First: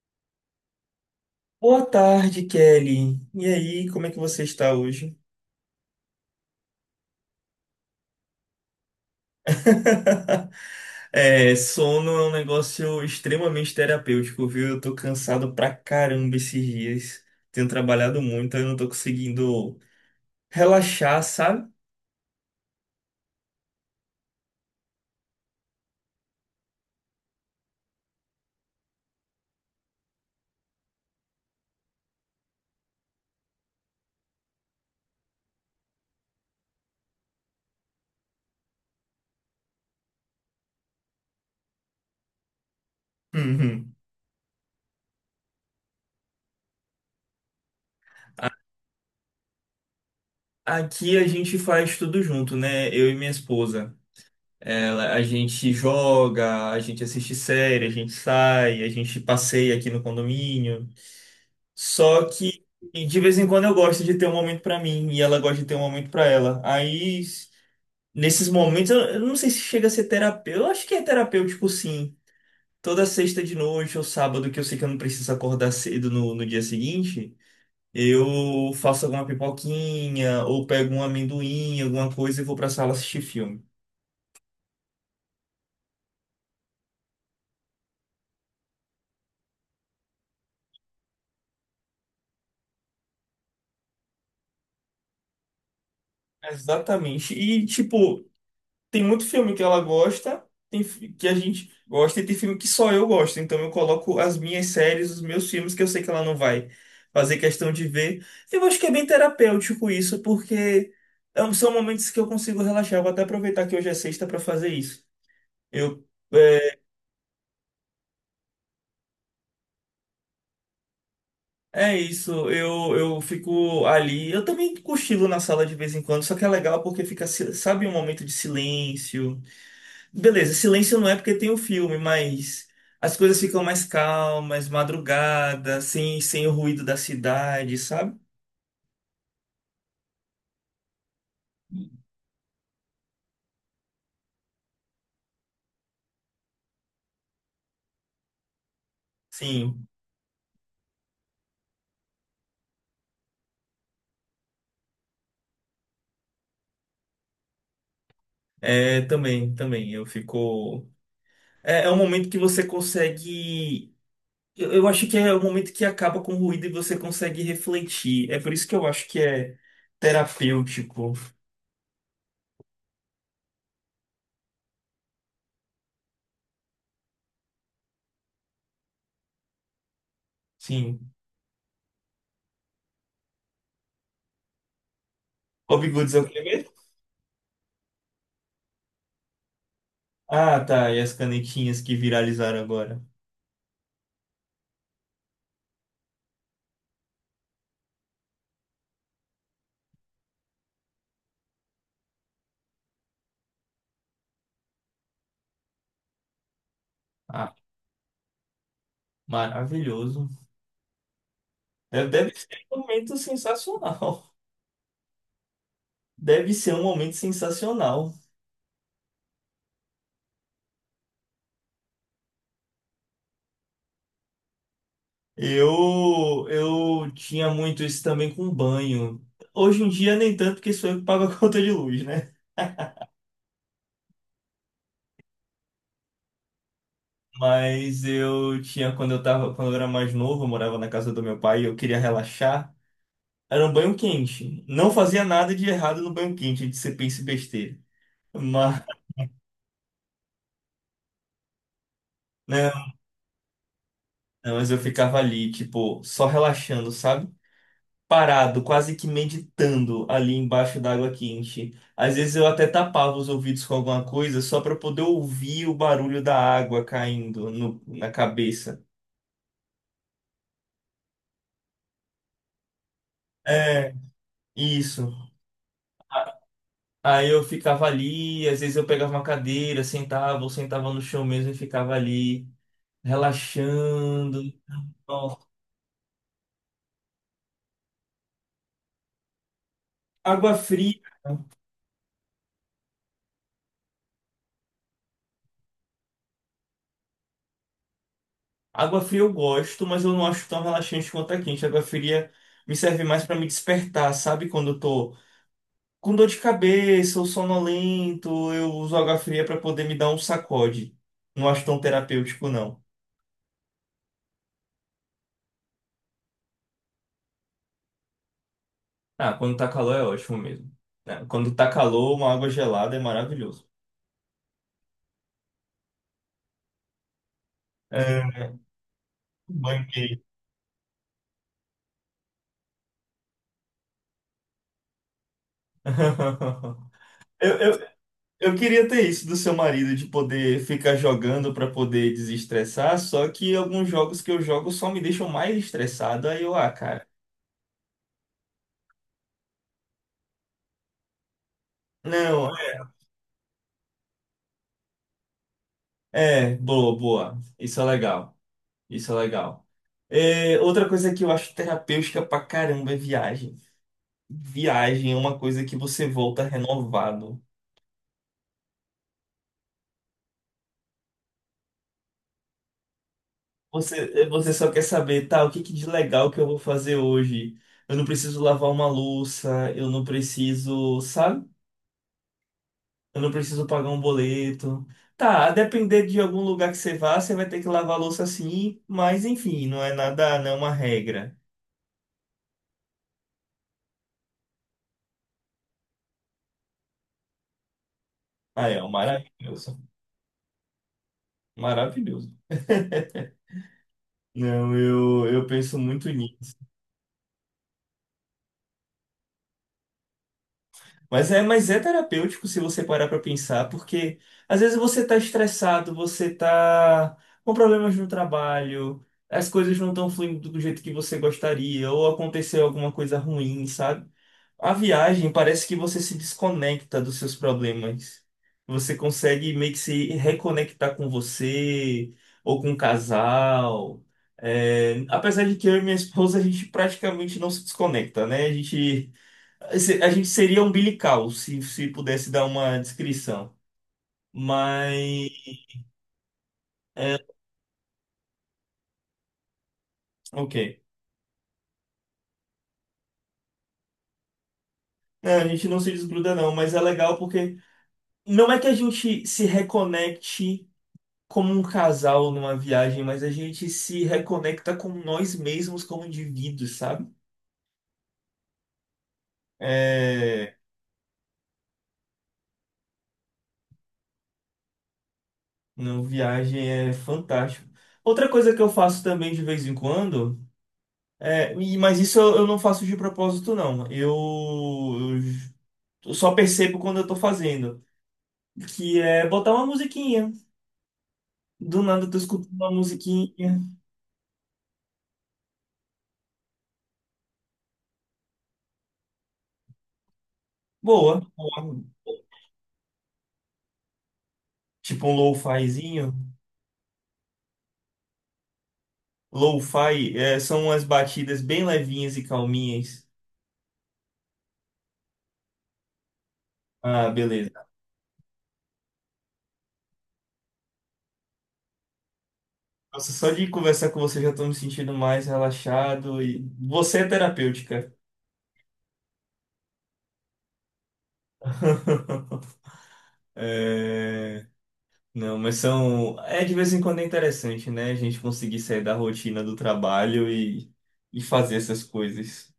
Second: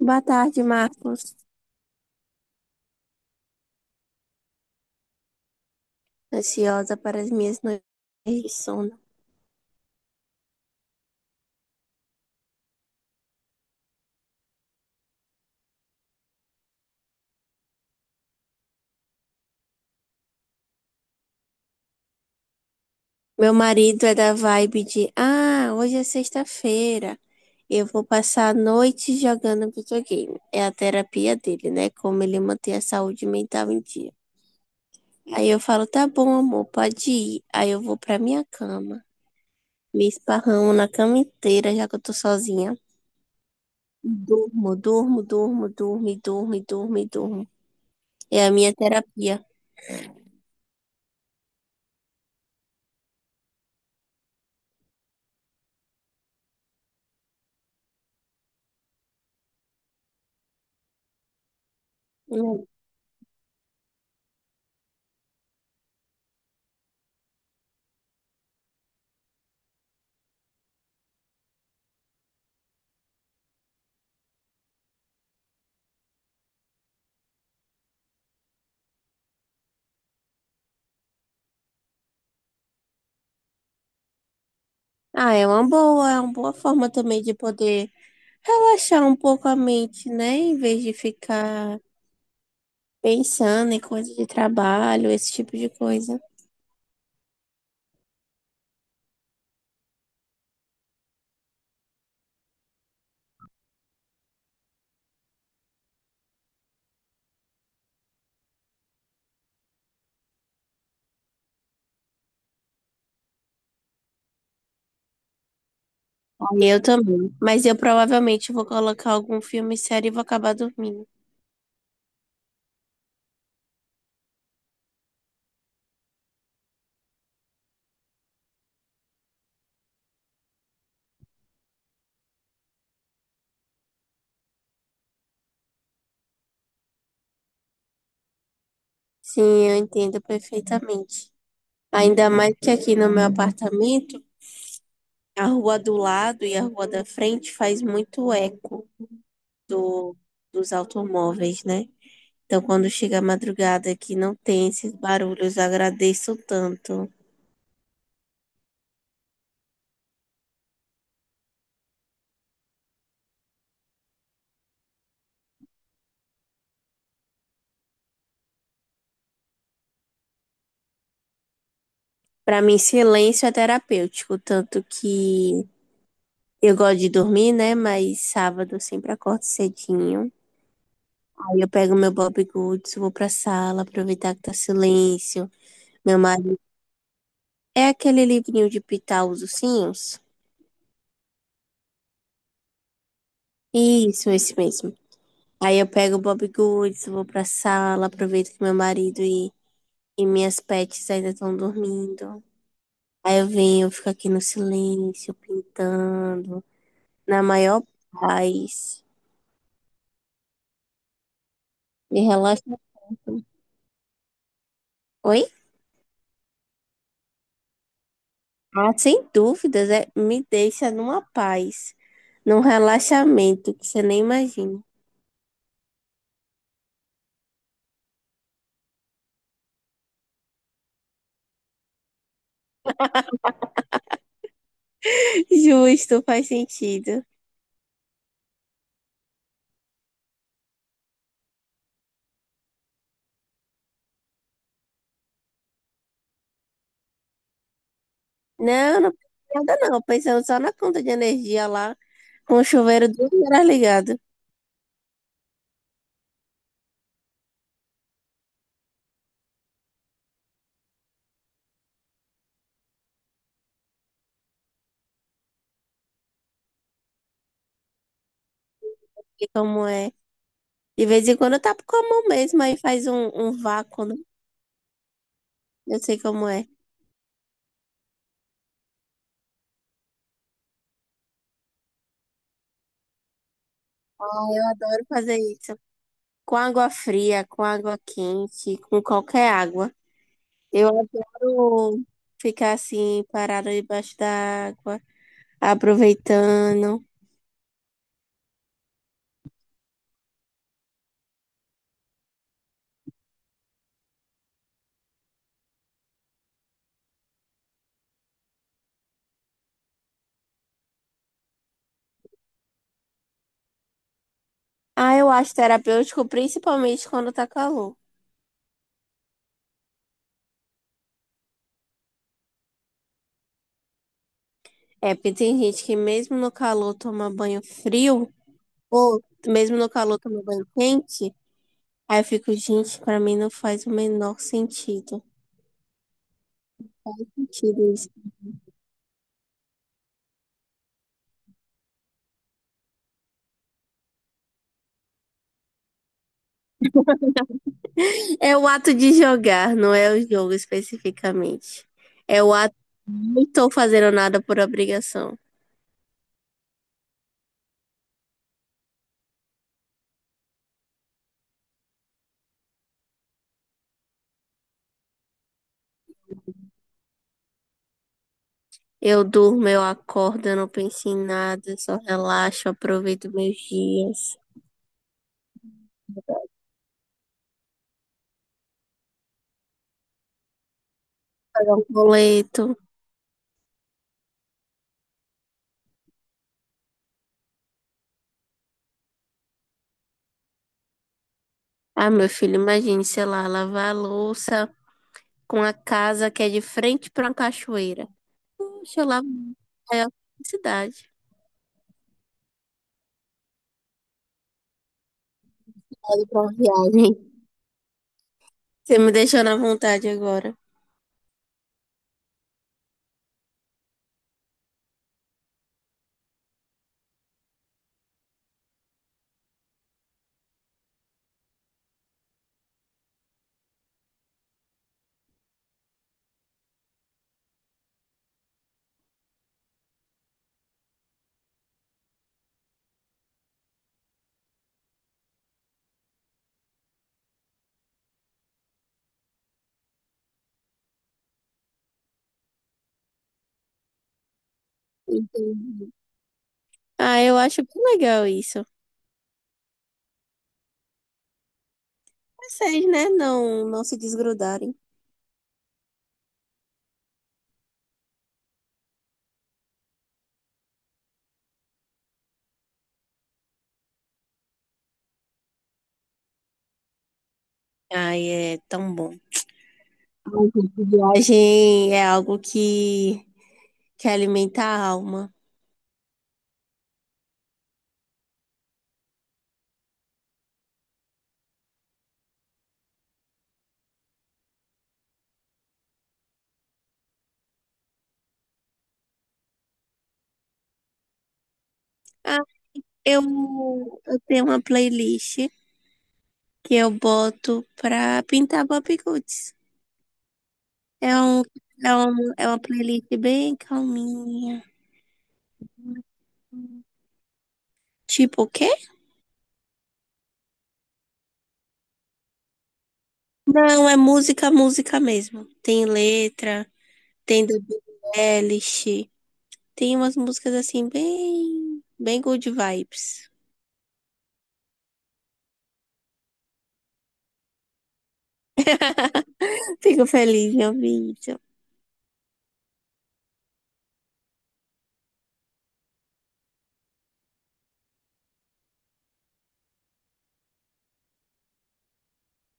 Boa tarde, Marcos. Boa tarde, Kelly. E aí, como é que você está hoje? Ansiosa para as minhas noites de sono. É, sono é um negócio extremamente terapêutico, viu? Eu tô cansado pra caramba esses dias. Tenho trabalhado muito, eu não tô conseguindo relaxar, sabe? Meu marido é da vibe de: Ah, hoje é sexta-feira. Eu vou passar a noite jogando videogame. É a terapia dele, né? Como ele mantém a saúde mental em dia. Aí eu falo: Tá bom, amor, pode ir. Aí eu vou pra minha cama. Me esparramo na cama inteira, já que eu tô sozinha. Uhum. Durmo, durmo, durmo, durmo, e durmo, e durmo, e durmo. É A- a minha terapia. Aqui a gente faz tudo junto, né? Eu e minha esposa. Ela, a gente joga, a gente assiste série, a gente sai, a gente passeia aqui no condomínio. Só que e de vez em quando eu gosto de ter um momento pra mim e ela gosta de ter um momento pra ela. Aí, nesses momentos, eu não sei se chega a ser terapêutico. Eu acho que é terapêutico, sim. Toda sexta de noite ou sábado, que eu sei que eu não preciso acordar cedo no dia seguinte, eu faço alguma pipoquinha ou pego um amendoim, alguma coisa e vou pra sala assistir filme. Ah, é uma boa forma também de poder relaxar um pouco a mente, né? Em vez de ficar pensando em coisa de trabalho, esse tipo de coisa. Exatamente. E, tipo, tem muito filme que ela gosta, que a gente gosta e tem filme que só eu gosto. Então eu coloco as minhas séries, os meus filmes que eu sei que ela não vai fazer questão de ver. Eu acho que é bem terapêutico isso, porque são momentos que eu consigo relaxar. Eu vou até aproveitar que hoje é sexta para fazer isso. Eu E é eu também. Mas eu provavelmente vou colocar algum filme sério e vou acabar dormindo. é isso, eu fico ali. Eu também cochilo na sala de vez em quando, só que é legal porque fica, sabe, um momento de silêncio. Beleza, silêncio não é porque tem o filme, mas as coisas ficam mais calmas, madrugada, sem o ruído da cidade, sabe? Sim, eu entendo perfeitamente. Ainda mais que aqui no meu apartamento, a rua do lado e a rua da frente faz muito eco Sim, do, dos automóveis, né? Então, quando chega a madrugada que não tem esses barulhos, eu agradeço tanto. é, também, também. Eu fico. É, é um momento que você consegue. Eu acho que é o momento que acaba com o ruído e você consegue refletir. É por isso que eu acho que é terapêutico. Para mim, silêncio é terapêutico, tanto que eu gosto de dormir, né? Mas sábado eu sempre acordo cedinho. Sim. Aí eu pego meu Bob Goods, vou pra sala, aproveitar que tá silêncio. Bob Goods Meu é o que marido mesmo? é aquele livrinho de pitar os ursinhos? Ah, tá. E as canetinhas que viralizaram agora. Isso, esse mesmo. Aí eu pego o Bob Goods, vou pra sala, aproveito que meu marido e minhas pets ainda estão dormindo. Aí eu venho, eu fico aqui no silêncio, pintando, na Ah, maior paz. maravilhoso. Deve, Me deve ser relaxa. um momento sensacional. Oi? Deve ser um momento sensacional. Ah, sem dúvidas, é, me deixa numa paz, num relaxamento que você nem imagina. Eu tinha muito isso também com banho. Hoje em dia nem tanto, porque sou eu que pago a conta de luz, né? Justo, faz sentido. Mas eu tinha quando eu tava, quando eu era mais novo, eu morava na casa do meu pai e eu queria relaxar. Era um banho quente. Não fazia nada de errado no banho quente, de ser pense besteira. Mas, Não, não pensei em nada não, pensando só na conta de energia lá, com o não, chuveiro 2 horas ligado. não, mas eu ficava ali, tipo, só relaxando, sabe? Parado, quase que meditando ali embaixo d'água quente. Às vezes eu até tapava os ouvidos com alguma coisa só para poder ouvir o barulho da água caindo na cabeça. E como é? De vez em quando eu tapo com a mão mesmo, aí faz um É, vácuo, né? isso. Eu sei A- como é. Aí eu ficava ali, às vezes eu pegava uma cadeira, sentava, ou sentava no chão mesmo e ficava ali, Ah, relaxando. eu adoro fazer Nossa. isso. Com água fria, com água quente, com qualquer água. Água Eu fria. adoro ficar assim, parada debaixo da água, aproveitando. Água fria eu gosto, mas eu não acho tão relaxante quanto a quente. Água fria me serve mais para me despertar, sabe? Quando eu tô com dor de cabeça, eu sonolento, eu uso água fria para poder me dar um sacode. Não acho tão terapêutico, não. Ah, eu acho terapêutico, principalmente quando tá calor. Ah, quando tá calor é ótimo mesmo. Né? Quando tá calor, uma água gelada é maravilhoso. É, porque tem gente que mesmo no calor toma banho frio, É, ou mesmo banho no calor quente. toma banho quente. Aí eu fico, gente, pra mim não faz o menor sentido. Eu, eu, Sentido isso. eu queria ter isso do seu marido, de poder ficar jogando para poder desestressar, só que alguns jogos que eu jogo só me deixam mais estressado, aí eu, ah, cara. É o ato de jogar, não é o jogo especificamente. É Não, o ato de não estou fazendo nada por obrigação. é, boa, boa. Isso é legal. Isso é legal. É, outra coisa que eu acho terapêutica pra caramba é viagem. Viagem é uma coisa que você volta renovado. Eu durmo, eu acordo, eu não penso em nada, só relaxo, aproveito meus Você, é, dias, você só quer saber, tá, o que que de legal que eu vou fazer hoje? Eu não preciso lavar uma louça, eu não preciso, sabe? pago um boleto. Eu não preciso pagar um boleto. Tá, a depender de algum lugar que você vá, você vai ter que lavar a louça sim, mas enfim, não é nada, não é uma regra. Ah, meu filho, imagine, sei lá, lavar a louça com a casa que é de frente para uma cachoeira. Ah, é, é um Poxa, eu lavo maravilhoso. é a felicidade. Maravilhoso. Não, eu penso muito Olha pra nisso. uma viagem. Você me deixou na vontade agora. Mas é terapêutico se você parar pra pensar, porque às vezes você tá estressado, você tá com problemas no trabalho, as coisas não estão fluindo do jeito que você gostaria, ou aconteceu alguma coisa ruim, sabe? A viagem parece que você se desconecta dos seus problemas. Você consegue meio que se reconectar com você ou com o casal. É, apesar de que eu e minha esposa a gente praticamente não se desconecta, né? A gente seria umbilical, se pudesse dar uma descrição. Mas, Entendi. Ah, eu acho bem legal isso. ok. Vocês, né? Não, não se desgrudarem. É, a gente não se desgruda, não, mas é legal porque não é que a gente se reconecte como um casal numa viagem, mas a gente se reconecta com nós mesmos como indivíduos, sabe? Ai, é tão bom. Ai, É, gente, viagem é algo que alimenta a alma. não, viagem é fantástico. Outra coisa que eu faço também de vez em quando, mas isso eu não faço de propósito, não. Eu j- eu só percebo quando eu tô fazendo. Que é botar uma musiquinha. Do nada tu Ah, escuta uma eu, musiquinha eu tenho uma playlist que eu boto pra pintar bobbiguts. É boa, um, boa. é uma playlist bem calminha. Tipo um lo-fizinho. Tipo o quê? Lo-fi é, são umas batidas bem levinhas e calminhas. Não, é música, música mesmo. Tem letra, Ah, tem da beleza. Billie Eilish, tem umas músicas assim bem, bem good Nossa, só vibes. de conversar com você já tô me sentindo mais relaxado e você é terapêutica. Fico feliz em ouvir isso. É, não, mas são. É de vez em quando é interessante, né? A gente conseguir sair da rotina do trabalho e fazer essas coisas.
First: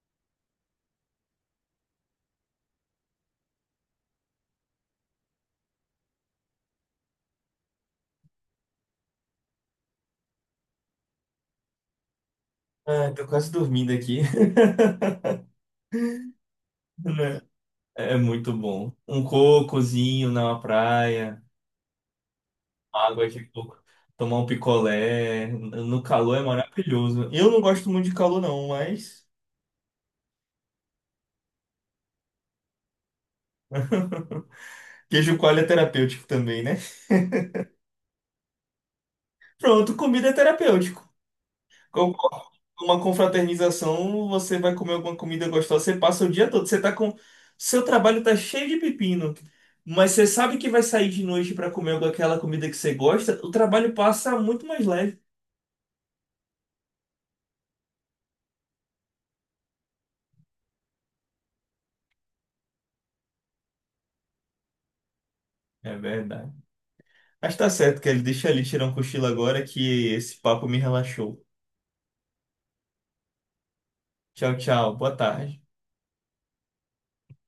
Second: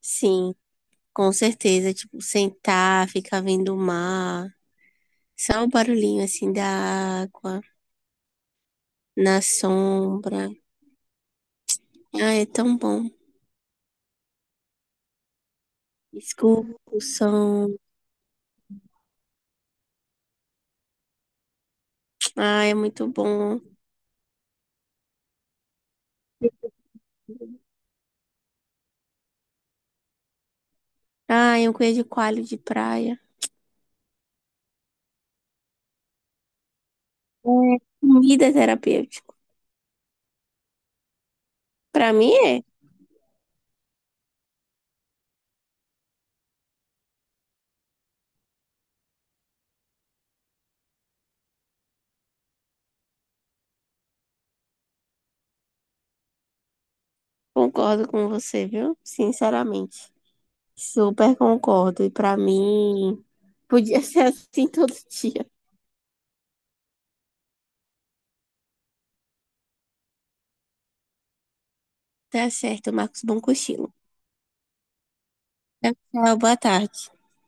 Sim, com certeza. Tipo, sentar, ficar vendo o mar. Só o barulhinho assim da água, na sombra. Ah, é tão bom. Ah, tô quase dormindo aqui. Escuta o Né? É som. é muito bom. Um cocozinho na praia, Ah, é muito água de bom. coco, tomar um picolé. No calor é maravilhoso. Eu não gosto muito de calor, não, mas Ah, um queijo coalho de praia. queijo coalho é terapêutico também, né? É, comida é terapêutico. Pronto, comida é terapêutico. Pra Com mim é. uma confraternização, você vai comer alguma comida gostosa, você passa o dia todo, você tá com. Seu trabalho tá cheio de pepino, mas você sabe que vai sair de noite para comer aquela comida que você gosta, o trabalho passa muito mais leve. Concordo com você, viu? Sinceramente. Super concordo. E pra mim, podia ser assim todo dia. É verdade. Mas tá certo, que ele deixa ali tirar um cochilo agora que esse papo me relaxou. Tá certo, Marcos. Bom cochilo. Tchau, tchau. Boa tarde. Tchau, tchau, boa tarde.